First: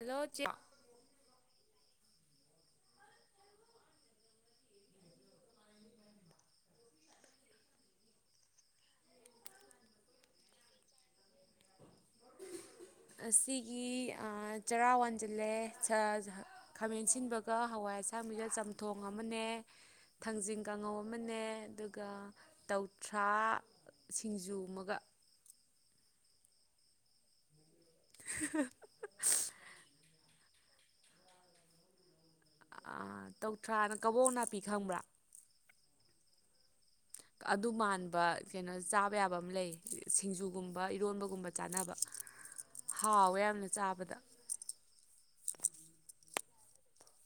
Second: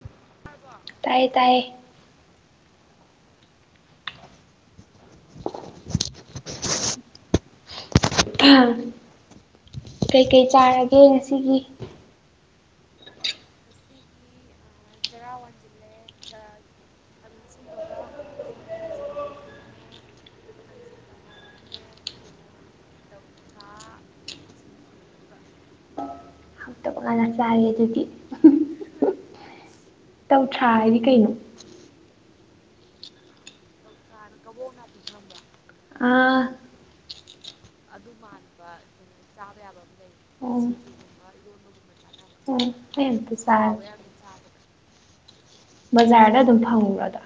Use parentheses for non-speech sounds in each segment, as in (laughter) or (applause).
Hello ꯆꯦ꯫ ꯇꯥꯏꯌꯦ ꯇꯥꯏꯌꯦ (unintelligible) ꯀꯩꯀꯩ ꯆꯥꯔꯒꯦ ꯉꯁꯤꯒꯤ ꯑꯁꯤꯒꯤ ꯆꯔꯥ ꯋꯥꯟꯖꯤꯜꯂꯦ ꯁꯥ ꯁꯥ ꯈꯥꯃꯦꯟ ꯑꯁꯤꯟꯕꯒ ꯍꯋꯥꯏ ꯑꯁꯥꯡꯕꯤꯒ ꯆꯝꯊꯣꯡ ꯑꯃꯅꯦ ꯊꯥꯡꯖꯤꯡ ꯀꯥꯡꯉꯧ ꯑꯃꯅꯦ ꯑꯗꯨꯒ ꯇꯧꯊ꯭ꯔꯥ ꯁꯤꯡꯖꯨ ꯑꯃꯒ ꯍꯥꯟꯅ ꯆꯥꯔꯦ ꯑꯗꯨꯗꯤ (unintelligible) ꯇꯧꯊ꯭ꯔꯥ ꯍꯥꯏꯗꯤ ꯀꯩꯅꯣ ꯇꯧꯊ꯭ꯔꯥꯅ ꯀꯕꯣꯛ ꯅꯥꯄꯤ ꯈꯪꯕ꯭ꯔꯥ ꯑꯥ ꯑꯗꯨ ꯃꯅꯕ ꯆꯥꯕ ꯌꯥꯕ ꯑꯃ ꯂꯩ ꯎꯝ ꯁꯤꯡꯖꯨꯒꯨꯝꯕ ꯏꯔꯣꯝꯕꯒꯨꯝꯕ ꯆꯥꯅꯕ ꯎꯝ ꯑꯩ ꯑꯝꯇꯥ ꯍꯥꯎꯋꯦ ꯌꯥꯝꯅ ꯆꯥꯗꯔꯤ ꯍꯥꯎꯋꯦ ꯆꯥꯕꯗ ꯌꯥꯝꯅ ꯕꯖꯥꯔꯗ ꯑꯗꯨꯝ ꯐꯪꯉꯨꯔꯗ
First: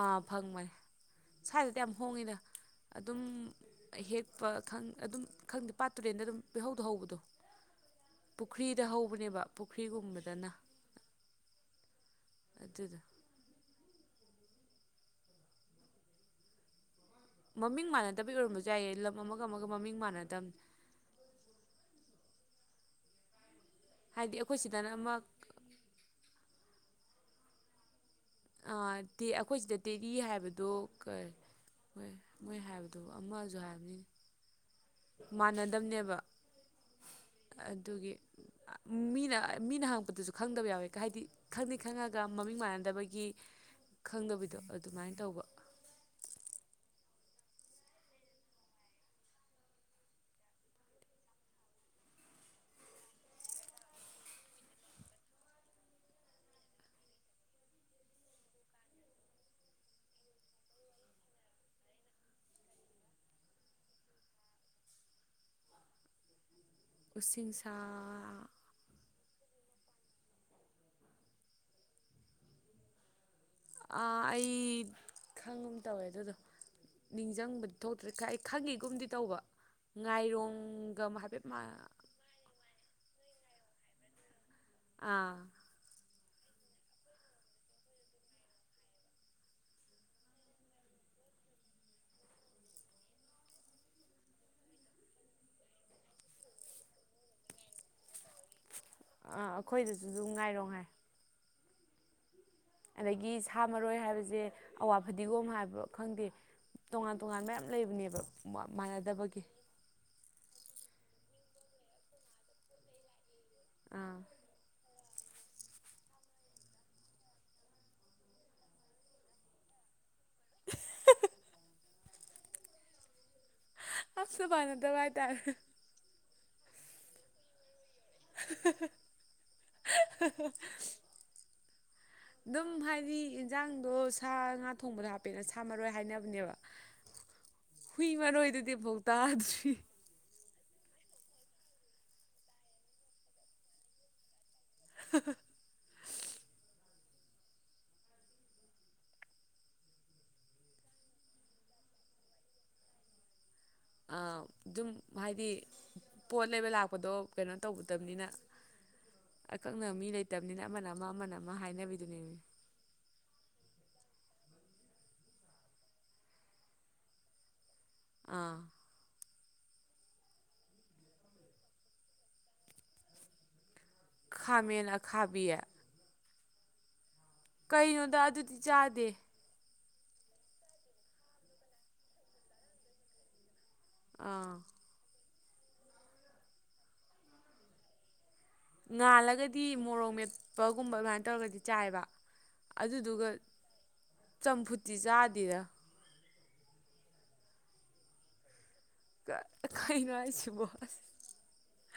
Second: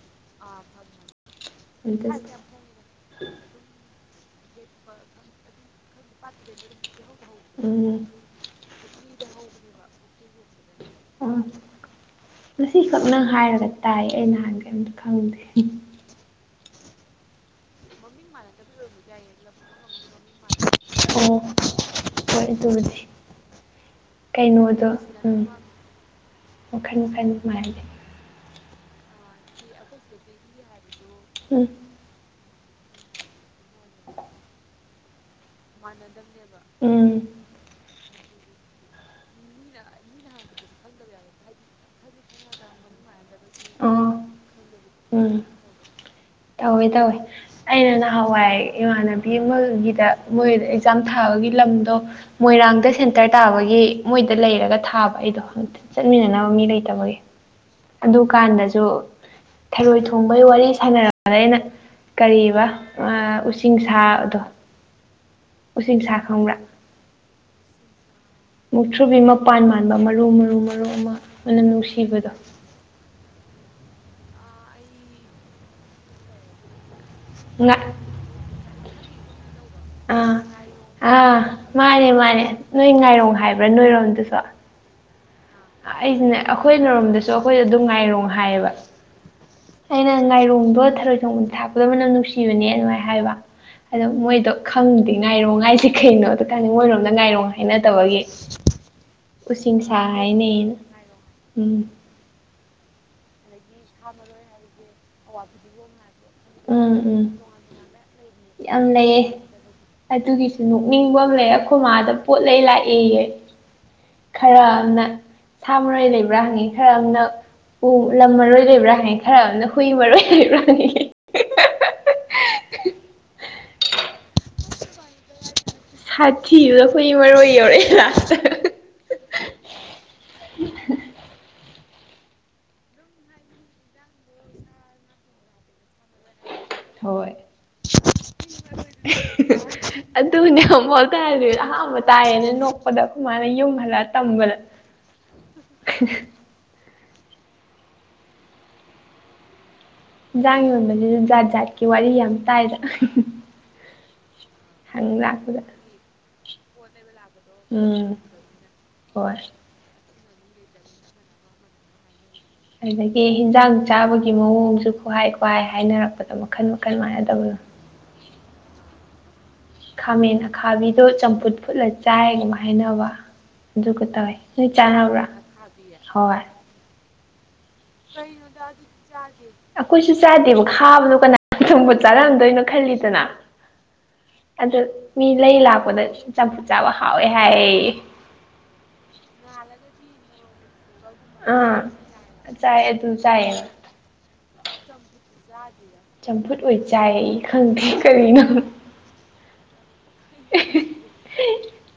ꯑꯥ ꯐꯪꯕꯅꯦ ꯁ꯭ꯋꯥꯏꯗꯗꯤ ꯌꯥꯝ ꯁ꯭ꯋꯥꯏꯗ ꯍꯣꯡꯉꯤꯗ ꯑꯗꯨꯝ ꯍꯦꯛꯄ ꯑꯗꯨꯝ ꯈꯪꯗꯦ ꯄꯥꯠꯇꯨꯔꯦꯟꯗ ꯑꯗꯨꯝ ꯄꯤꯍꯧꯗꯍꯧꯕꯗꯣ ꯎꯝ ꯄꯨꯈ꯭ꯔꯤꯗ ꯍꯧꯕꯅꯦꯕ ꯄꯨꯈ꯭ꯔꯤꯒꯨꯝꯕꯗꯅ ꯑ ꯑꯗꯨꯗꯣ ꯉꯁꯤꯈꯛꯅꯪ ꯍꯥꯏꯔꯒ ꯇꯥꯏ ꯑꯩ ꯅꯍꯥꯟꯒꯩ ꯑꯝꯇ ꯈꯪꯗꯦ ꯃꯃꯤꯡ ꯃꯥꯟꯅꯗꯕ ꯏ ꯑꯣꯏꯔꯝꯕꯁꯨ ꯌꯥꯏꯌꯦ ꯂꯝ ꯑꯃꯒ ꯑꯃꯒ ꯃꯃꯤꯡ ꯃꯥꯟꯅꯗꯕ ꯑꯣ ꯍꯣꯏ ꯑꯗꯨꯕꯨꯗꯤ ꯍꯥꯏꯗꯤ ꯑꯩꯈꯣꯏ ꯁꯤꯗꯅ ꯀꯩꯅꯣꯗꯣ ꯑꯃ ꯎꯝ ꯃꯈꯜ ꯃꯈꯟ ꯃꯥꯖꯦ ꯑꯩꯈꯣꯏ ꯁꯤꯗ ꯇꯦꯔꯤ ꯍꯥꯏꯕꯗꯨ ꯀꯔꯤ ꯎꯝ ꯃꯣꯏ ꯃꯣꯏ ꯍꯥꯏꯕꯗꯨꯕꯨ ꯑꯃꯖꯨ ꯍꯥꯏꯕꯅꯤ ꯃꯥꯟꯅꯗꯝꯕꯅꯦꯕ ꯎꯝ ꯑꯗꯨꯒꯤ ꯃꯤꯅ ꯃꯤꯅ ꯍꯥꯡꯉꯛꯄꯗꯖꯨ ꯈꯪꯗꯕ ꯌꯥꯎꯋꯦꯀ ꯍꯥꯏꯗꯤ ꯈꯪꯗꯤ ꯈꯪꯉꯒ ꯃꯃꯤꯡ ꯃꯥꯟꯅꯗꯕꯒꯤ ꯑꯣ ꯈꯪꯗꯕꯤꯗꯣ ꯑꯗꯨꯃꯥꯏꯅ ꯎꯝ ꯇꯧꯕ ꯇꯧꯋꯦ ꯇꯧꯋꯦ ꯑꯩꯅ ꯅꯍꯥꯟꯋꯥꯏ ꯏꯃꯥꯟꯅꯕꯤ ꯑꯃꯒꯤꯗ ꯃꯣꯏ ꯑꯦꯛꯖꯥꯝ ꯊꯥꯕꯒꯤ ꯂꯝꯗꯣ ꯃꯣꯏꯔꯥꯡꯗ ꯁꯦꯟꯇꯔ ꯇꯥꯕꯒꯤ ꯃꯣꯏꯗ ꯂꯩꯔꯒ ꯊꯥꯕ ꯑꯩꯗꯣ ꯍꯪꯛꯇꯦ ꯆꯠꯃꯤꯟꯅꯅꯕ ꯃꯤ ꯂꯩꯇꯕꯒꯤ ꯑꯗꯨꯀꯥꯟꯗꯖꯨ ꯊꯔꯣꯏ ꯊꯣꯡꯕꯒꯤ ꯋꯥꯔꯤ ꯁꯥꯟꯅꯔ ꯑꯗ ꯑꯩꯅ ꯀꯔꯤꯕ ꯑ ꯑꯨꯁꯤꯡ ꯁꯥꯗꯣ ꯎꯆꯁꯤꯡꯁ ꯈꯪꯕ꯭ꯔꯥ ꯑꯨꯁꯤꯡꯁꯥ ꯃꯨꯛꯊ꯭ꯔꯨꯕꯤ ꯃꯄꯥꯟ ꯃꯥꯟꯕ ꯃꯔꯨ ꯃꯔꯨ ꯃꯔꯨ ꯑꯃ ꯅꯨꯡꯁꯤꯕꯗꯣ ꯑ ꯑꯩ ꯈꯪꯒꯨꯝ ꯇꯧꯋꯦ ꯑꯗꯨꯗꯣ ꯅꯤꯡꯖꯪꯕꯗꯤ ꯉꯥ ꯊꯣꯛꯇ꯭ꯔꯦ ꯀꯥꯏ ꯈꯪꯒꯤꯒꯨꯝꯗꯤ ꯇꯧꯕ ꯉꯥꯏꯔꯣꯡꯒ ꯍꯥꯏꯐꯦꯠ ꯃ ꯃꯦ ꯃꯥꯅꯦ ꯅꯣꯏ ꯉꯥꯏꯔꯣꯡ ꯍꯥꯏꯕ꯭ꯔꯥ ꯅꯣꯏꯔꯣꯝꯗꯁꯨ ꯑꯥ ꯑꯩꯁꯤꯅꯦ ꯑꯩꯈꯣꯏ ꯅꯔꯣꯝꯗꯁꯨ ꯑꯩꯈꯣꯏꯗ ꯑꯗꯨꯝ ꯉꯥꯏꯔꯣ ꯍꯥꯏꯌꯦꯕ ꯑꯩꯅ ꯉꯥꯏꯔꯣꯡꯗꯣ ꯊꯔꯣꯏ ꯊꯣꯡꯕ ꯊꯥꯛꯄꯗꯕꯅꯝ ꯅꯨꯡꯁꯤꯕꯅꯦ ꯑꯗꯨꯃꯥꯏꯅ ꯍꯥꯏꯕ ꯑꯗꯣ ꯃꯣꯏꯗꯣ ꯈꯪꯗꯦ ꯉꯥꯏꯔꯣꯡ ꯍꯥꯏꯖꯦ ꯀꯩꯅꯣꯗꯣ ꯈꯪꯗꯦ ꯃꯣꯏꯔꯣꯝꯗ ꯉꯥꯏꯔꯣ ꯍꯥꯏꯅꯗꯕꯒꯤ ꯑꯥ ꯑꯩꯈꯣꯏꯗꯖꯨ ꯍꯥꯏꯅꯦ ꯎꯝ ꯑꯗꯒꯤ ꯁꯥ ꯃꯔꯣꯏ ꯍꯥꯏꯕꯖꯦ ꯑꯋꯥ ꯐꯗꯤꯒꯣꯝ ꯍꯥꯏꯕ ꯈꯪꯗꯦ ꯎꯝ ꯇꯣꯉꯥꯟ ꯎꯝ ꯇꯣꯉꯥꯟꯕ ꯃꯌꯥꯝꯌꯥꯝ ꯂꯩꯕꯅꯦꯕ ꯌꯥꯝ ꯂꯩꯌꯦ ꯃꯥꯟꯅꯗꯕꯒꯤ ꯑꯗꯨꯒꯤꯁꯨ ꯅꯣꯛꯅꯤꯡꯕ ꯑꯃ ꯂꯩ ꯑꯩꯈꯣꯏ ꯃꯥꯗ ꯄꯣꯠꯂ ꯂꯥꯛꯑꯦꯌꯦ ꯑꯥ ꯈꯔ ꯑꯃꯅ ꯁꯥ ꯃꯔꯣꯏ ꯂꯩꯕ꯭ꯔꯥ ꯍꯪꯉꯤ ꯈꯔ ꯑꯃꯅ ꯑꯨ ꯂꯝ ꯃꯔꯣꯏ ꯂꯩꯕ꯭ꯔꯥ ꯍꯪꯉꯤ ꯈꯔ ꯑꯃꯅ ꯍꯨꯏ ꯃꯔꯣꯏ ꯂꯩꯕ꯭ꯔꯥ ꯍꯪꯉꯤ ꯍꯥꯞꯁꯨ ꯐꯅꯠꯇꯕꯥꯥꯏ ꯇꯔꯦ ꯁꯥꯊꯤꯕꯗ ꯍꯨꯏ ꯃꯔꯣꯏ ꯌꯧꯔꯛꯑꯦ ꯂꯥꯁꯇ (unintelligible) ꯑꯗꯨꯝ ꯍꯥꯏꯗꯤ ꯌꯦꯟꯖꯥꯡꯗꯣ ꯁꯥ ꯉꯥ ꯊꯣꯡꯕꯗ ꯍꯥꯞꯄꯦꯠꯅ ꯁꯥꯃꯔꯣꯏ ꯍꯥꯏꯅꯕꯅꯦꯕ ꯍꯣꯏ ꯍꯨꯏ ꯃꯔꯣꯏꯗꯨꯗꯤꯐꯥꯎ ꯇꯥꯗ꯭ꯔꯤ ꯑꯗꯨꯅꯦ ꯑꯃꯨꯛꯐꯥꯎ ꯇꯥꯗꯔꯤ ꯑꯍꯥꯟꯕ ꯇꯥꯏꯌꯦꯅ ꯅꯣꯛꯄꯗ ꯑꯈꯣꯏꯃꯥꯅ ꯌꯨꯝ ꯍꯜꯂꯛꯑ ꯇꯝꯕꯗ꯫ (unintelligible) (unintelligible) ꯏꯟꯖꯥꯡ ꯌꯣꯟꯕꯁꯤꯁꯨ ꯖꯥꯠ ꯖꯥꯠꯀꯤ ꯋꯥꯔꯤ ꯌꯥꯝ ꯇꯥꯏꯗ ꯑ ꯗꯨꯝ ꯍꯪ ꯍꯥꯏꯗꯤ ꯂꯥꯛꯄꯗ ꯄꯣꯠ ꯂꯩꯕ ꯂꯥꯛꯄꯗꯣ ꯀꯩꯅꯣ ꯎꯝ ꯇꯧꯒꯗꯕꯅꯤꯅ ꯍꯣꯏ ꯑꯀꯛꯅꯕ ꯃꯤ ꯂꯩꯇꯕꯅꯤꯅ ꯑꯃꯅ ꯑꯃ ꯑꯃꯅ ꯑꯃ ꯍꯥꯏꯅꯕꯤꯗꯨꯅꯦ ꯑꯗꯒꯤ ꯏꯟꯖꯥꯡ ꯆꯥꯕꯒꯤ ꯃꯑꯣꯡꯖꯨ ꯈꯨꯍꯥꯏ ꯈꯨꯍꯥꯏ ꯍꯥꯏꯅꯔꯛꯄꯗ ꯃꯈꯟ ꯃꯈꯟ ꯃꯥꯟꯅꯗꯕꯗꯣ꯫ ꯑꯥ ꯈꯥꯃꯦꯟ ꯑꯈꯥꯕꯤꯗꯣ ꯆꯝꯐꯨꯠ ꯐꯨꯠꯂ ꯆꯥꯏꯒꯨꯝ ꯍꯥꯏꯅꯕ ꯑꯗꯨꯈꯛꯇ ꯅꯣꯏ ꯆꯥꯅꯕ꯭ꯔꯥ ꯑꯈꯥꯕꯤ ꯍꯣꯏ ꯀꯩꯅꯣꯗ ꯑꯗꯨꯗꯤ ꯆꯥꯗꯦ ꯑꯩꯈꯣꯏꯖꯨ ꯆꯥꯗꯦꯕ ꯈꯥꯕꯗꯣ ꯀꯅꯥ ꯊꯣꯡꯕ ꯆꯥꯔꯝꯗꯣꯏꯅꯣ ꯈꯜꯂꯤꯗꯅ ꯑꯥ ꯑꯗꯨ ꯃꯤ ꯂꯩꯔ ꯂꯥꯛꯄꯗ ꯆꯝꯐꯨꯠ ꯆꯥꯕ ꯍꯥꯎꯋꯦ ꯍꯥꯏꯌꯦ ꯉꯥꯜꯂꯒꯗꯤ ꯃꯣꯔꯣꯛ ꯃꯦꯠꯄꯒꯨꯝꯕ ꯑꯗꯨꯃꯥꯏꯅ ꯇꯧꯔꯒꯗꯤ ꯑꯥ ꯆꯥꯏꯕ ꯆꯥꯏ ꯑꯗꯨ ꯑꯗꯨꯗꯨꯒ ꯆꯥꯏꯌꯦ ꯆꯝꯐꯨꯠꯇꯤ ꯆꯥꯗꯦꯔ ꯆꯝꯐꯨꯠ ꯑꯣꯏ ꯆꯥꯏ ꯑꯩ ꯈꯪꯗꯦ ꯀꯔꯤꯅꯣ ꯀꯩꯅꯣ ꯍꯥꯏꯁꯤꯕꯣ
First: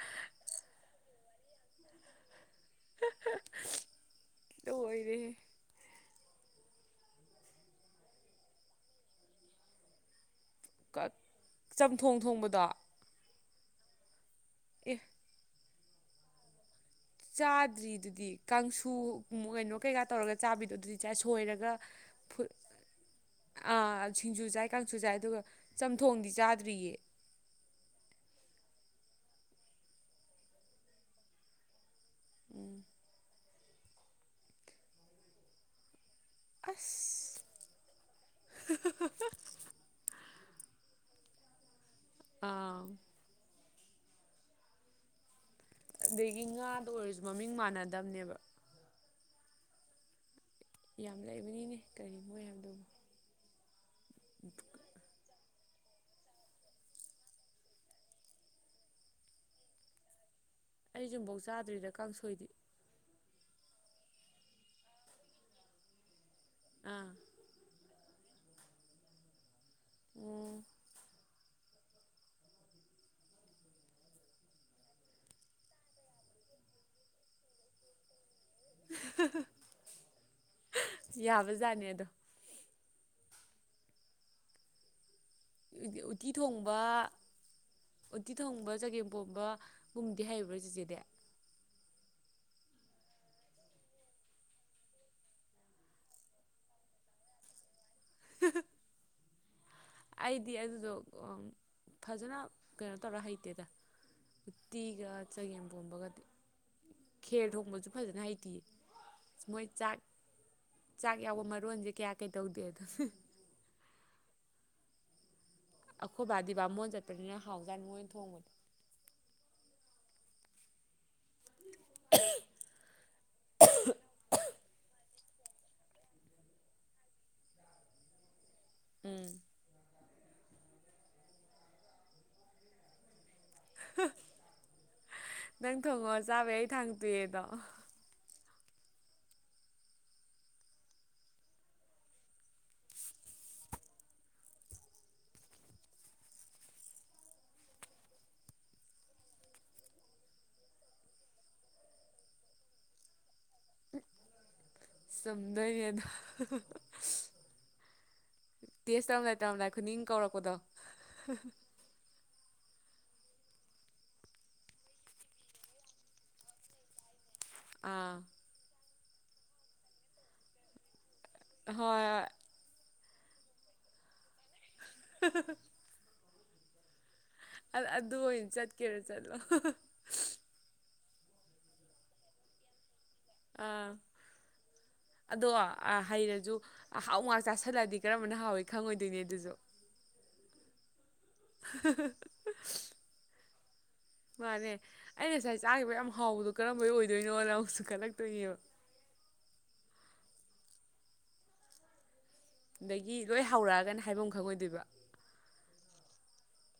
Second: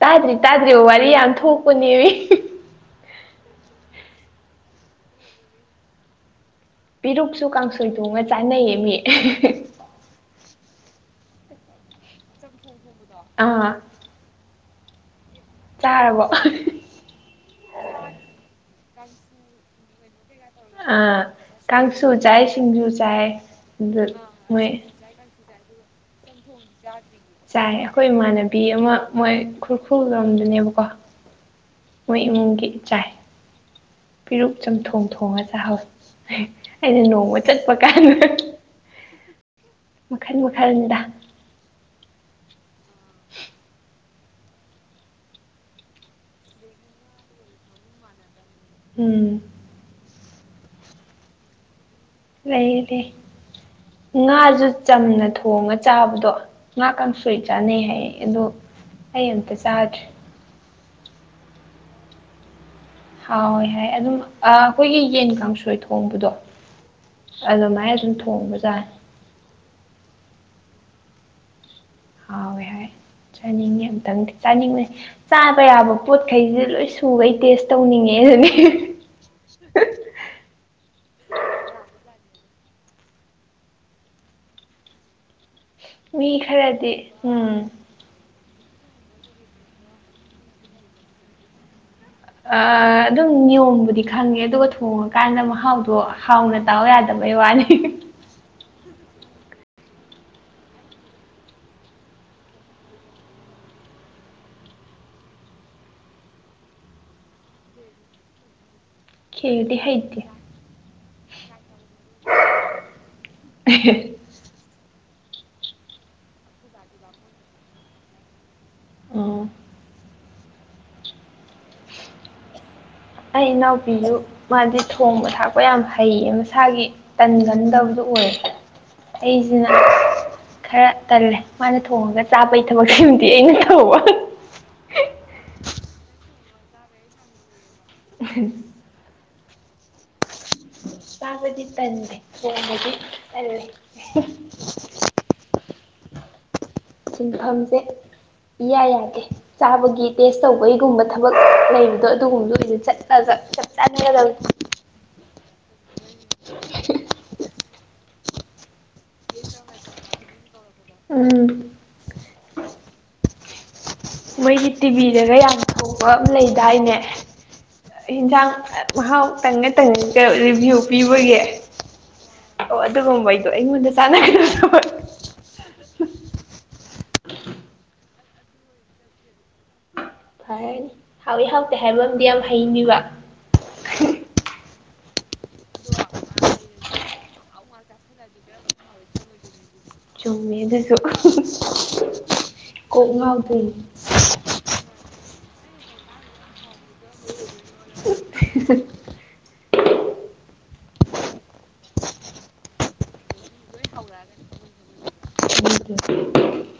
ꯇꯥꯗ꯭ꯔꯤ ꯇꯥꯗ꯭ꯔꯤꯔꯤꯕ ꯋꯥꯔꯤ ꯌꯥꯝ ꯊꯣꯛꯄꯅꯦ ꯂꯣꯏꯔꯦ ꯍꯦ ꯄꯤꯔꯨꯛꯁꯨ ꯀꯥꯡꯁꯣꯏ ꯊꯣꯡꯉ ꯆꯥꯅꯩꯌꯦ ꯃꯤ ꯀꯠ ꯆꯝꯊꯣꯡ ꯊꯣꯡꯕꯗꯣ ꯑꯥ ꯑꯦ ꯆꯥꯔꯕꯣ ꯆꯥꯗ꯭ꯔꯤꯗꯨꯗꯤ ꯀꯥꯡꯁꯨ ꯀꯩꯅꯣ ꯀꯩꯀꯥ ꯇꯧꯔꯒ ꯆꯥꯕꯤꯗꯣ ꯑꯗꯨꯗꯤ ꯆꯥꯏ ꯑꯥ ꯁꯣꯏꯔꯒ ꯀꯥꯡꯁꯨ ꯆꯥꯏ ꯐꯨꯠ ꯁꯤꯡꯖꯨ ꯆꯥꯏ ꯑꯗꯨ ꯁꯤꯡꯖꯨ ꯆꯥꯏ ꯃꯣꯏ ꯀꯥꯡꯁꯨ ꯆꯥꯏ ꯑꯗꯨꯒ ꯆꯝꯊꯣꯡꯗꯤ ꯆꯥꯗꯦ ꯆꯥꯏ ꯑꯩꯈꯣꯏ ꯏꯃꯥꯟꯅꯕꯤ ꯑꯃ ꯃꯣꯏ ꯈꯨꯔꯈꯨꯜ ꯂꯝꯗꯨꯅꯦꯕꯀꯣ ꯃꯣꯏ ꯏꯃꯨꯡꯒꯤ ꯏꯆꯥꯏ ꯄꯤꯔꯨꯛ ꯆꯝꯊꯣꯡ ꯊꯣꯡꯉ ꯆꯥꯍꯧꯋꯤ ꯑꯩꯅ ꯅꯣꯡꯃ ꯑꯁ ꯆꯠꯄ ꯀꯥꯟꯗ (unintelligible) ꯃꯈꯟ ꯃꯈꯜꯅꯤꯗ ꯑꯥ ꯑꯗꯒꯤ ꯉꯥꯗ ꯑꯣꯏꯔꯁꯨ ꯃꯃꯤꯡ ꯃꯥꯟꯅꯗꯝꯕꯅꯦꯕ ꯎꯝ ꯌꯥꯝ ꯂꯩꯕꯅꯤꯅꯦ ꯀꯔꯤ ꯃꯣꯏ ꯂꯩ ꯍꯥꯏꯕꯗꯨꯕꯨ ꯂꯩ ꯉꯥꯁꯨ ꯆꯝꯅ ꯊꯣꯡꯉ ꯆꯥꯕꯗꯣ ꯉꯥꯀ ꯁꯣꯏ ꯆꯥꯅꯩ ꯍꯥꯏꯌꯦ ꯑꯗꯣ ꯑꯩ ꯑꯃꯇꯥ ꯆꯥꯗ꯭ꯔꯤ ꯑꯩꯖꯨ ꯑꯝꯐꯧ ꯆꯥꯗ꯭ꯔꯤꯗ ꯀꯥꯡꯁꯣꯏꯗꯤ ꯍꯥꯎꯣꯏ ꯍꯥꯏ ꯑꯗꯨꯝ ꯑꯩꯈꯣꯏꯒꯤ ꯌꯦꯟ ꯀꯥꯡꯁꯣꯏ ꯊꯣꯡꯕꯗꯣ ꯑꯥ ꯑꯗꯨꯃꯥꯏꯅꯑꯗꯨꯝ ꯊꯣꯡꯕꯖꯥꯅꯤ ꯎ ꯍꯥꯎꯋꯦ ꯍꯥꯏ ꯆꯥꯅꯤꯡꯉꯦ ꯑꯝꯇꯪꯗꯤ ꯆꯥꯅꯤꯡꯉꯦ ꯆꯥꯕ ꯌꯥꯕ ꯄꯣꯠꯈꯩꯁꯦ ꯂꯣꯏ ꯁꯨꯈꯩ ꯇꯦꯁ ꯇꯧꯅꯤꯡꯉꯦ ꯑꯗꯨꯅꯤ (unintelligible) ꯌꯥꯕꯖꯥꯠꯅꯦ ꯑꯗꯣ ꯎꯠꯇꯤ ꯃꯤ ꯊꯣꯡꯕ ꯈꯔꯗꯤ ꯎꯝ ꯎꯠꯇꯤ ꯊꯣꯡꯕ ꯆꯒꯦꯝꯄꯣꯝꯕꯒꯨꯝꯗꯤ ꯍꯥꯏꯔꯤꯕ꯭ꯔꯥ ꯆꯤꯆꯦꯗꯤ ꯑꯗꯨꯝ ꯅꯤꯌꯣꯝꯕꯨꯗꯤ ꯈꯪꯉꯦ ꯑꯗꯨꯒ ꯊꯣꯡꯉꯀꯥꯟꯗ ꯃꯍꯥꯎꯗꯣ ꯍꯥꯎꯅ ꯇꯎ ꯌꯥꯗꯕꯩ ꯋꯥꯅꯤ ꯑꯩꯗꯤ ꯑꯗꯨꯗꯣ ꯐꯖꯅ ꯀꯩꯅꯣ ꯇꯧꯔ ꯍꯩꯇꯦꯗ ꯎꯠꯇꯤꯒ ꯆꯒꯦꯝ ꯄꯣꯝꯕꯒ ꯈꯦꯔ ꯊꯣꯡꯕꯁꯨ ꯐꯖꯅ ꯍꯩꯇꯌꯦ ꯃꯣꯏ ꯈꯦꯔꯗꯤ ꯆꯥꯛ ꯍꯩꯇꯦ ꯆꯥꯛ ꯌꯥꯎꯕ ꯃꯔꯣꯟꯁꯦ ꯀꯌꯥ ꯀꯩꯗꯧꯗꯦꯗ (unintelligible) ꯑꯩꯈꯣꯏ ꯕꯥꯗꯤ ꯕꯥꯝꯃꯣꯟ ꯆꯠꯄꯅꯤꯅ ꯍꯥꯎꯖꯥꯟ ꯃꯣꯏꯅ ꯊꯣꯡꯕꯅꯤ ꯑ (unintelligible) ꯑꯩ ꯏꯅꯥꯎ ꯄꯤꯌꯨ ꯃꯥꯗꯤ ꯊꯣꯡꯕ ꯊꯥꯛꯄ ꯌꯥꯝ ꯍꯩꯌꯦ ꯃꯁꯥꯒꯤ ꯇꯟꯒꯟꯗꯕꯗꯣ ꯑꯣꯏꯌꯦ ꯎꯝ ꯑꯩꯁꯤꯅ ꯈꯔ ꯇꯜꯂꯦ ꯃꯥꯅ ꯊꯣꯡꯉꯒ ꯆꯥꯕꯒꯤ ꯊꯕꯛꯁꯤꯃ ꯑꯩꯅ ꯀꯧꯕꯧꯕ ꯅꯪ ꯊꯣꯡꯉꯣ ꯆꯥꯕ ꯑꯩ ꯊꯥꯡ ꯇꯨꯏꯦꯗꯣ (unintelligible) (unintelligible) ꯇꯞꯗꯦ ꯇꯜꯂꯦ ꯁꯤꯟꯐꯝꯁꯦ ꯏꯌꯥ ꯌꯥꯗꯦ ꯆꯥꯕꯒꯤ ꯇꯦꯁ ꯇꯧꯕꯒꯤꯒꯨꯝꯕ ꯊꯕꯛ ꯂꯩꯕꯗꯣ ꯑꯗꯨꯒꯨꯝꯕꯗꯣ ꯆꯠꯂꯒ ꯆꯞ ꯆꯠꯅꯤꯗ (unintelligible) ꯁꯧꯗꯔꯌꯥꯗ ꯇꯦꯁ ꯇꯧꯔꯝꯗꯥꯏ ꯇꯧꯔꯝꯗꯥꯏ ꯈꯨꯅꯤꯡ ꯀꯧꯔꯛꯄꯗꯣ ꯎꯝ ꯃꯣꯏꯒꯤ ꯇꯤꯚꯤꯗꯒ ꯌꯥꯝ ꯊꯧꯕ ꯑꯃ ꯂꯩꯗꯥꯏꯅꯦ ꯑꯥ ꯏꯟꯁꯥꯡ ꯃꯍꯥꯎ ꯇꯪꯒ ꯇꯪꯒ ꯔꯤꯚꯤꯌꯨ ꯄꯤꯕꯒꯦ ꯍꯣꯏ ꯍꯣꯏ ꯑꯣ ꯑꯗꯨꯒꯨꯝꯕꯩꯗꯣ ꯑꯩꯉꯣꯟꯗ ꯆꯥꯟꯅꯈꯤꯗꯁꯨ (unintelligible) ꯑꯗꯨ ꯑꯣꯏꯅ ꯆꯠꯀꯦꯔꯥ ꯆꯠꯂꯣ ꯐꯔꯅꯤ ꯍꯥꯎꯏꯤ ꯍꯥꯎꯇꯦ ꯍꯥꯏꯕ ꯌꯥꯝ ꯍꯩꯅꯤꯕ ꯑꯥ ꯑꯗꯣ ꯍꯩꯔꯖꯨ ꯑꯍꯥꯎ ꯉꯥꯛ ꯆꯥꯥꯁꯜꯂꯗꯤ ꯀꯔꯝꯕꯅ ꯍꯥꯎꯏꯤ ꯈꯪꯉꯣꯏꯗꯣꯏꯅꯦ ꯑꯗꯨꯁꯨ ꯆꯨꯝꯃꯦꯗ (inaudible) (inaudible) ꯃꯥꯅꯦ ꯑꯩ ꯉꯁꯥꯏ ꯆꯥꯈꯤꯕ ꯌꯥꯝ ꯍꯥꯎꯕꯗꯣ ꯀꯔꯝꯕꯩ ꯑꯣꯏꯗꯣꯏꯅꯣꯅ ꯑꯃꯨꯛꯁꯨ ꯈꯜꯂꯛꯇꯣꯏꯅꯦꯕ ꯑꯗꯒꯤ ꯂꯣꯏ ꯍꯧꯔꯛꯑꯒꯅ ꯍꯥꯏꯐꯝ ꯑꯃ ꯈꯪꯉꯣꯏꯗꯣꯏꯕ (unintelligible)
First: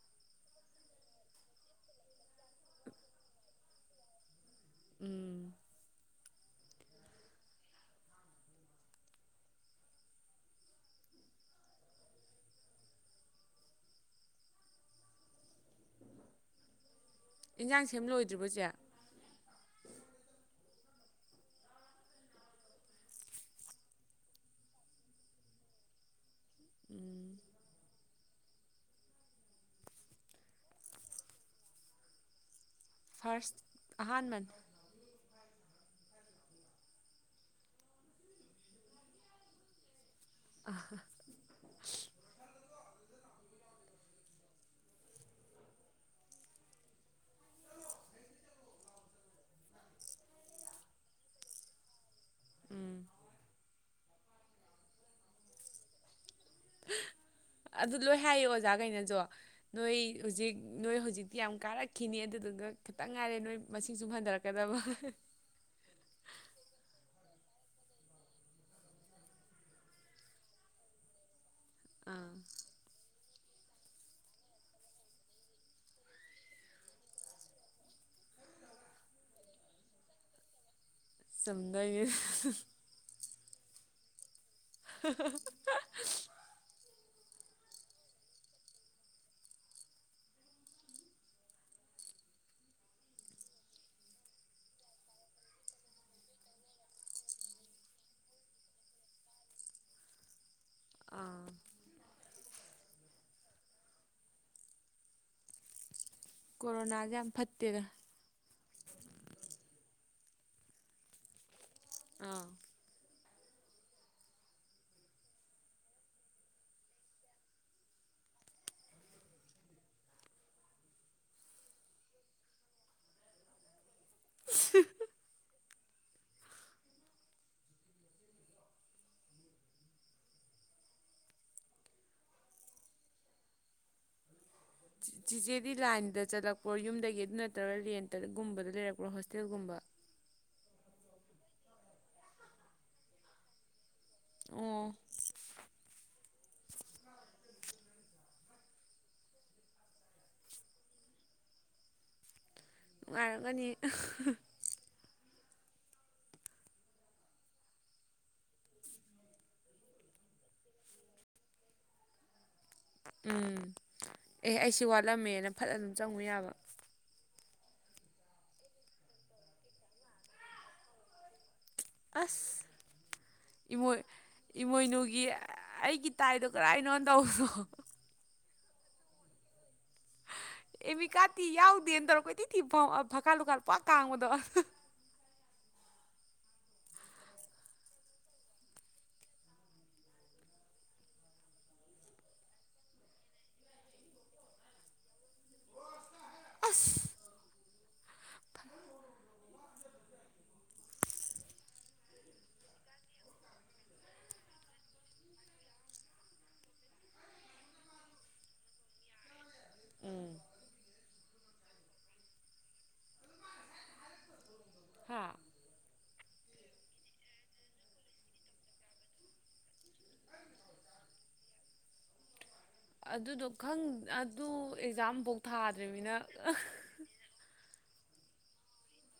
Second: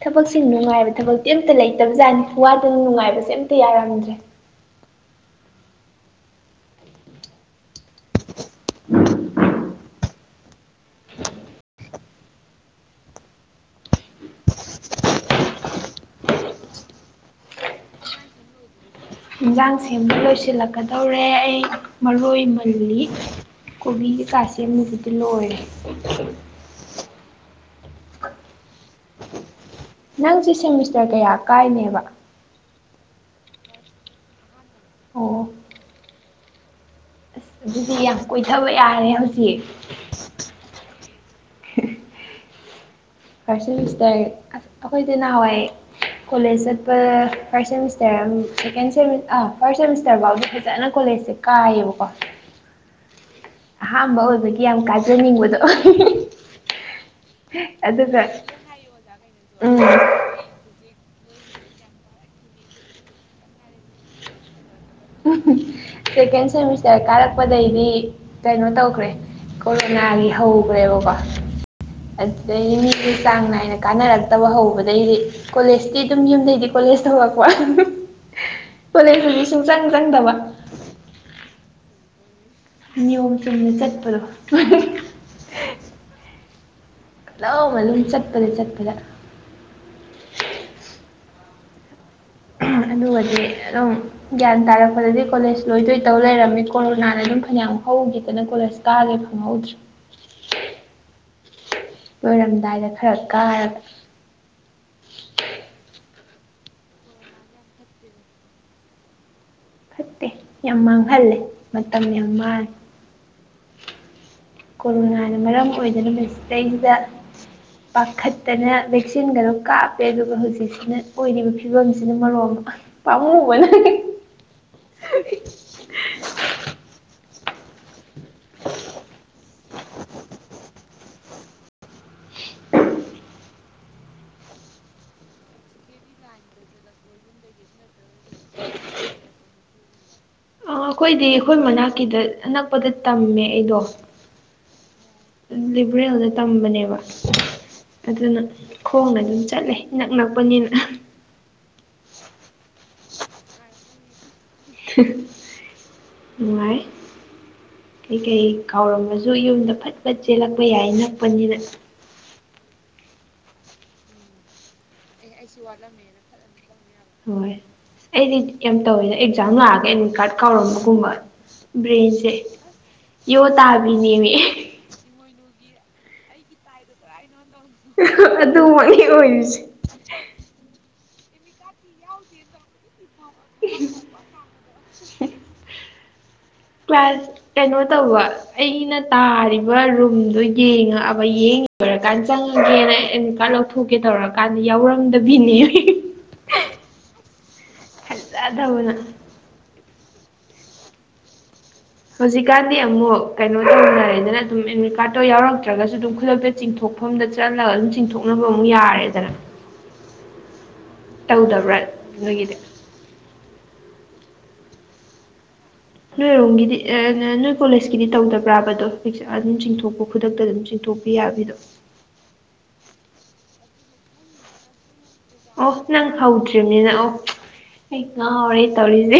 ꯊꯕꯛꯁꯦ ꯅꯨꯡꯉꯥꯏꯕ ꯊꯕꯛꯇꯤ ꯑꯝꯇ ꯂꯩꯇꯕꯖꯥꯠꯅꯤ ꯋꯥꯗꯅ ꯅꯨꯡꯉꯥꯏꯕꯁꯦ ꯑꯝꯇ ꯌꯥꯔꯝꯗ꯭ꯔꯦ ꯎꯝ ꯏꯟꯁꯥꯡ ꯁꯦꯝꯂꯣꯏꯗ꯭ꯔꯤꯕꯁꯦ ꯌꯦꯟꯖꯥꯡ ꯁꯦꯝꯕ ꯂꯣꯏꯁꯤꯜꯂꯛꯀꯗꯧꯔꯦ ꯑꯩ ꯃꯔꯣꯏ ꯃꯜꯂꯤ ꯀꯣꯕꯤꯒꯤ ꯀꯥꯥꯁ ꯃꯨꯚꯗꯤ ꯂꯣꯏ ꯎꯝ ꯅꯪꯁꯦ ꯁꯦꯃꯤꯁꯇꯔ ꯀꯌꯥ ꯀꯥꯏꯅꯦꯕ ꯐꯥꯔꯁ ꯑꯍꯥꯟꯕꯟꯅꯦ ꯑꯣ ꯑꯁ ꯑꯗꯨꯗꯤ ꯌꯥꯝ ꯀꯣꯏꯊꯕ ꯌꯥꯔꯦ ꯍꯧꯖꯤꯛ (unintelligible) ꯐꯥꯔꯁꯁꯇꯔ ꯑꯁ ꯑꯩꯈꯣꯏꯁꯦ ꯅꯍꯥꯟꯋꯥꯏ ꯀꯣꯂꯦꯖ ꯆꯠꯄ first semester second first semester ꯐꯥꯎꯗꯤ ꯐꯖꯅ ꯀꯣꯂꯦꯖꯁꯦ ꯀꯥꯏꯌꯦꯕꯀꯣ ꯎꯝ ꯑꯍꯥꯥꯟꯕ ꯑꯣꯏꯕꯒꯤ ꯌꯥꯝ ꯀꯥꯖꯅꯤꯡꯕꯗꯣ ꯑꯗꯨ ꯂꯣꯏ ꯑꯗꯨꯒ ꯍꯥꯏ ꯑꯣꯖꯥꯒꯩꯅꯖꯨ ꯎꯝ ꯅꯣꯏ ꯍꯨꯖꯤꯛ ꯅꯣꯏ ꯍꯧꯖꯤꯛꯇꯤ ꯌꯥꯝ ꯀꯥꯔꯛꯈꯤꯅꯤ ꯑꯗꯨꯗꯨꯒ ꯈꯤꯇꯪ ꯉꯥꯏꯔꯦ ꯅꯣꯏ ꯃꯁꯤꯡꯁꯨꯨꯝ ꯍꯟꯗꯔꯛꯀꯗꯕ ꯁꯦꯀꯦꯟ ꯁꯦꯃꯤꯁꯇꯔ ꯀꯥꯔꯛꯄꯗꯩꯗꯤ ꯀꯩꯅꯣ ꯇꯧꯈ꯭ꯔꯦ ꯀꯣꯔꯣꯅꯥꯒꯤ ꯍꯧꯈ꯭ꯔꯦꯕꯀꯣ ꯑꯥ ꯑꯗꯨꯗꯩ ꯆꯥꯡ ꯅꯥꯏꯅ ꯀꯥꯟꯅꯔꯛꯇꯕ ꯍꯧꯕꯗꯒꯤꯩꯗꯤ ꯀꯣꯂꯦꯖꯇꯤ ꯑꯗꯨꯝ ꯌꯨꯝꯗꯒꯤꯩꯗꯤ ꯀꯣꯂꯦꯖ ꯇꯧꯔꯛꯄ ꯀꯣꯂꯦꯖ ꯐꯪꯉꯤ ꯁꯨꯡꯆꯪ ꯆꯪꯗꯕ ꯆꯨꯝꯗꯣꯏꯅꯦ ꯅꯤꯌꯣꯝ ꯆꯨꯝꯅ ꯆꯠꯄꯗꯣ (inaudible) ꯂꯣꯟꯅ ꯗꯨꯝ ꯆꯠꯄꯗ ꯆꯠꯄꯗ ꯑꯗꯨꯒꯗꯤ ꯑꯗꯨꯝ ꯒ꯭ꯌꯥꯟ ꯇꯥꯔꯛꯄꯗꯗꯤ ꯀꯣꯂꯦꯖ ꯂꯣꯏꯗꯣꯏ ꯇꯧ ꯂꯩꯔꯝꯃꯤ ꯀꯣꯔꯣꯅꯥꯗ ꯑꯗꯨꯝ ꯐꯅꯌꯥꯝ ꯍꯧꯈꯤꯗꯅ ꯀꯣꯂꯦꯖ ꯀꯥꯒꯦ ꯐꯪꯍꯧꯗ꯭ꯔꯤ ꯑꯥ ꯂꯣꯏꯔꯝꯗꯥꯏꯗ ꯈꯔ ꯀꯥꯔꯒ ꯀꯣꯔꯣꯅꯥꯁꯦ ꯌꯥꯝ ꯐꯠꯇꯦꯗ ꯐꯠꯇꯦ ꯌꯥꯝ ꯃꯥꯡꯍꯜꯂꯦ ꯃꯇꯝ ꯌꯥꯝ ꯑꯥ ꯃꯥꯡꯉꯦ ꯀꯣꯔꯣꯅꯥꯅ ꯃꯔꯝ ꯑꯣꯏꯗꯨꯅ ꯃꯁꯤꯗꯩꯗ ꯄꯥꯈꯠꯇꯅ ꯚꯦꯛꯁꯤꯟꯒꯗꯣ ꯀꯥꯞꯄꯦ ꯑꯗꯨꯒ ꯍꯧꯖꯤꯛꯁꯤꯅ ꯑꯣꯏꯔꯤꯕ ꯐꯤꯕꯝꯁꯤꯅ ꯃꯔꯣꯝꯃꯥ ꯄꯃꯨꯕꯅ ꯆꯤꯆꯦꯗꯤ ꯂꯥꯏꯟꯗ ꯆꯠꯂꯛꯄ꯭ꯔꯣ ꯌꯨꯝꯗꯒꯤ ꯑꯗꯨ ꯅꯠꯇ꯭ꯔꯒ ꯔꯦꯟꯇꯒꯨꯝꯕꯗ ꯂꯩꯔꯛꯄ꯭ꯔꯣ ꯍꯣꯁꯇꯦꯜꯒꯨꯝꯕ ꯑ ꯑꯩꯈꯣꯏꯗꯤ ꯑꯩꯈꯣꯏ ꯃꯅꯥꯛꯀꯤꯗ ꯑꯅꯛꯄꯗ ꯇꯝꯃꯦ ꯑꯩꯗꯣ ꯑꯥ ꯂꯤꯕꯔꯦꯜꯗ ꯇꯝꯕꯅꯦꯕ ꯑꯗꯨꯅ ꯈꯣꯡꯅ ꯑꯗꯨꯝ ꯆꯠꯂꯦ ꯅꯛ ꯅꯛꯄꯅꯤꯅ ꯅꯨꯡꯉꯥꯏꯔꯒꯅꯤ ꯅꯨꯡꯉꯥꯏ ꯀꯩ ꯀꯩ ꯀꯥꯎꯔꯝꯃꯁꯨ ꯌꯨꯝꯗ ꯐꯠ ꯐꯠ ꯆꯦꯜꯂꯛꯄ ꯌꯥꯏ ꯅꯛꯄꯅꯤꯅ ꯎꯝ ꯑꯦ ꯑꯩꯁꯤ ꯋꯥꯠꯂꯝꯃꯦꯅ ꯐꯠ ꯑꯗꯨꯝ ꯆꯪꯉꯨ ꯌꯥꯕ ꯍꯣꯏꯁ ꯑꯩꯗꯤ ꯌꯥꯝ ꯇꯧꯋꯦꯗ ꯑꯦꯛꯖꯥꯝ ꯂꯥꯛꯑꯒ ꯑꯦꯗꯃꯤꯠ ꯀꯥꯔꯗ ꯀꯥꯎꯔꯝꯕꯒꯨꯝꯕ ꯕ꯭ꯔꯦꯟꯁꯦ ꯑꯁ ꯌꯣ ꯏꯃꯣꯏ ꯇꯥꯕꯤꯅꯦꯃꯤ ꯏꯃꯣꯏꯅꯨꯒꯤ ꯑꯩꯒꯤ ꯇꯥꯏꯗꯣ ꯀꯔꯥꯏꯅꯣ ꯇꯧꯕꯗꯣ ꯑꯗꯨꯃꯛꯅꯤ ꯑꯣꯏꯔꯤꯁꯦ ꯑꯦꯃꯤꯀꯥꯇꯤ ꯌꯥꯎꯗꯦꯅ ꯇꯧꯔꯣꯀꯣ ꯏꯇꯤ ꯊꯤ ꯚꯥꯀꯥꯜ ꯂꯨꯀꯥꯜ ꯄꯥꯛ ꯇꯥꯡꯕꯗꯣ ꯀ꯭ꯂꯥꯁ ꯀꯩꯅꯣ ꯇꯧꯕ ꯑꯩꯅ ꯇꯥꯔꯤꯕ ꯔꯨꯝꯗꯨꯣ ꯌꯦꯡꯉꯑꯕ ꯌꯦꯡ ꯂꯣꯏꯔꯀꯥꯟꯗ ꯆꯪꯉꯒꯦꯅ ꯑꯩ ꯏꯀꯥꯟ ꯂꯧꯊꯣꯛꯀꯦ ꯇꯧꯔꯛꯒ ꯀꯥꯟꯗ ꯌꯥꯎꯔꯝꯗꯕꯤꯅꯦ ꯑꯁ ꯐꯖꯗꯕꯅ ꯍꯧꯖꯤꯛꯀꯥꯟꯗꯤ ꯑꯃꯨꯛ ꯀꯩꯅꯣ ꯇꯧꯅ ꯍꯥꯏꯗꯅ ꯑꯗꯨꯝ ꯑꯦꯗꯃꯤꯠ ꯀꯥꯔꯠꯇꯣ ꯌꯥꯎꯔꯛꯇ꯭ꯔꯒꯁꯨ ꯑꯗꯨꯝ ꯈꯨꯗꯛꯇ ꯆꯤꯡꯊꯣꯛꯐꯝꯗ ꯆꯠꯂꯒ ꯑꯗꯨꯝ ꯆꯤꯡꯊꯣꯛꯅꯕ ꯑꯃꯨꯛ ꯌꯥꯔꯦꯗꯅ ꯎꯝ ꯇꯧꯗꯕ꯭ꯔꯥ ꯅꯣꯏꯒꯤꯗꯤ ꯍꯥꯥ ꯅꯣꯏꯔꯣꯝꯒꯤꯗꯤ ꯅꯣꯏ ꯀꯣꯂꯦꯖꯀꯤꯗꯤ ꯇꯧꯗꯕ꯭ꯔꯥꯕꯗꯣ ꯑꯗꯨꯝ ꯆꯤꯡꯊꯣꯛꯄ ꯈꯨꯗꯛꯇ ꯑꯗꯨꯝ ꯆꯤꯡꯊꯣꯛꯄ ꯌꯥꯕꯤꯗꯣ ꯑꯗꯨꯗꯣ ꯈꯪ ꯑꯗꯨ ꯑꯦꯛꯖꯥꯝ ꯕꯧ ꯑꯣ ꯅꯪ ꯍꯧꯗ꯭ꯔꯤꯕꯅꯤꯅ ꯑꯣ ꯑꯩ ꯉꯥꯎꯔꯦ ꯇꯧꯔꯤꯖꯦ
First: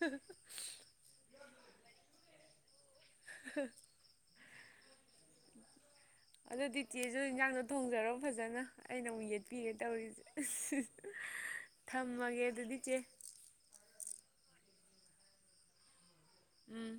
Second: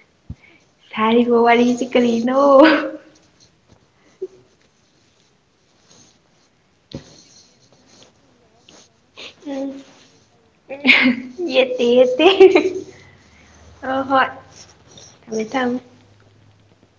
ꯍꯩ ꯍꯨ ꯁꯥꯔꯤꯕ ꯋꯥꯔꯤꯖꯦ ꯀꯔꯤꯅꯣ (unintelligible) ꯑꯗꯣ (unintelligible) ꯍꯦꯟꯖꯥꯡꯗꯣ ꯊꯣꯡꯖꯔꯣ ꯐꯖꯅ ꯑꯩꯅ ꯑꯃꯨꯛ ꯎꯝ ꯌꯦꯠꯄꯤꯔꯦ ꯇꯧꯔꯤꯖꯦ ꯎꯝ ꯌꯦꯠꯇꯦ ꯌꯦꯠꯇꯦ ꯊꯝꯃꯒꯦ ꯑꯗꯨꯗꯤ ꯆꯦ ꯍꯣꯏ ꯊꯝꯃꯦ ꯊꯝ ꯎꯝ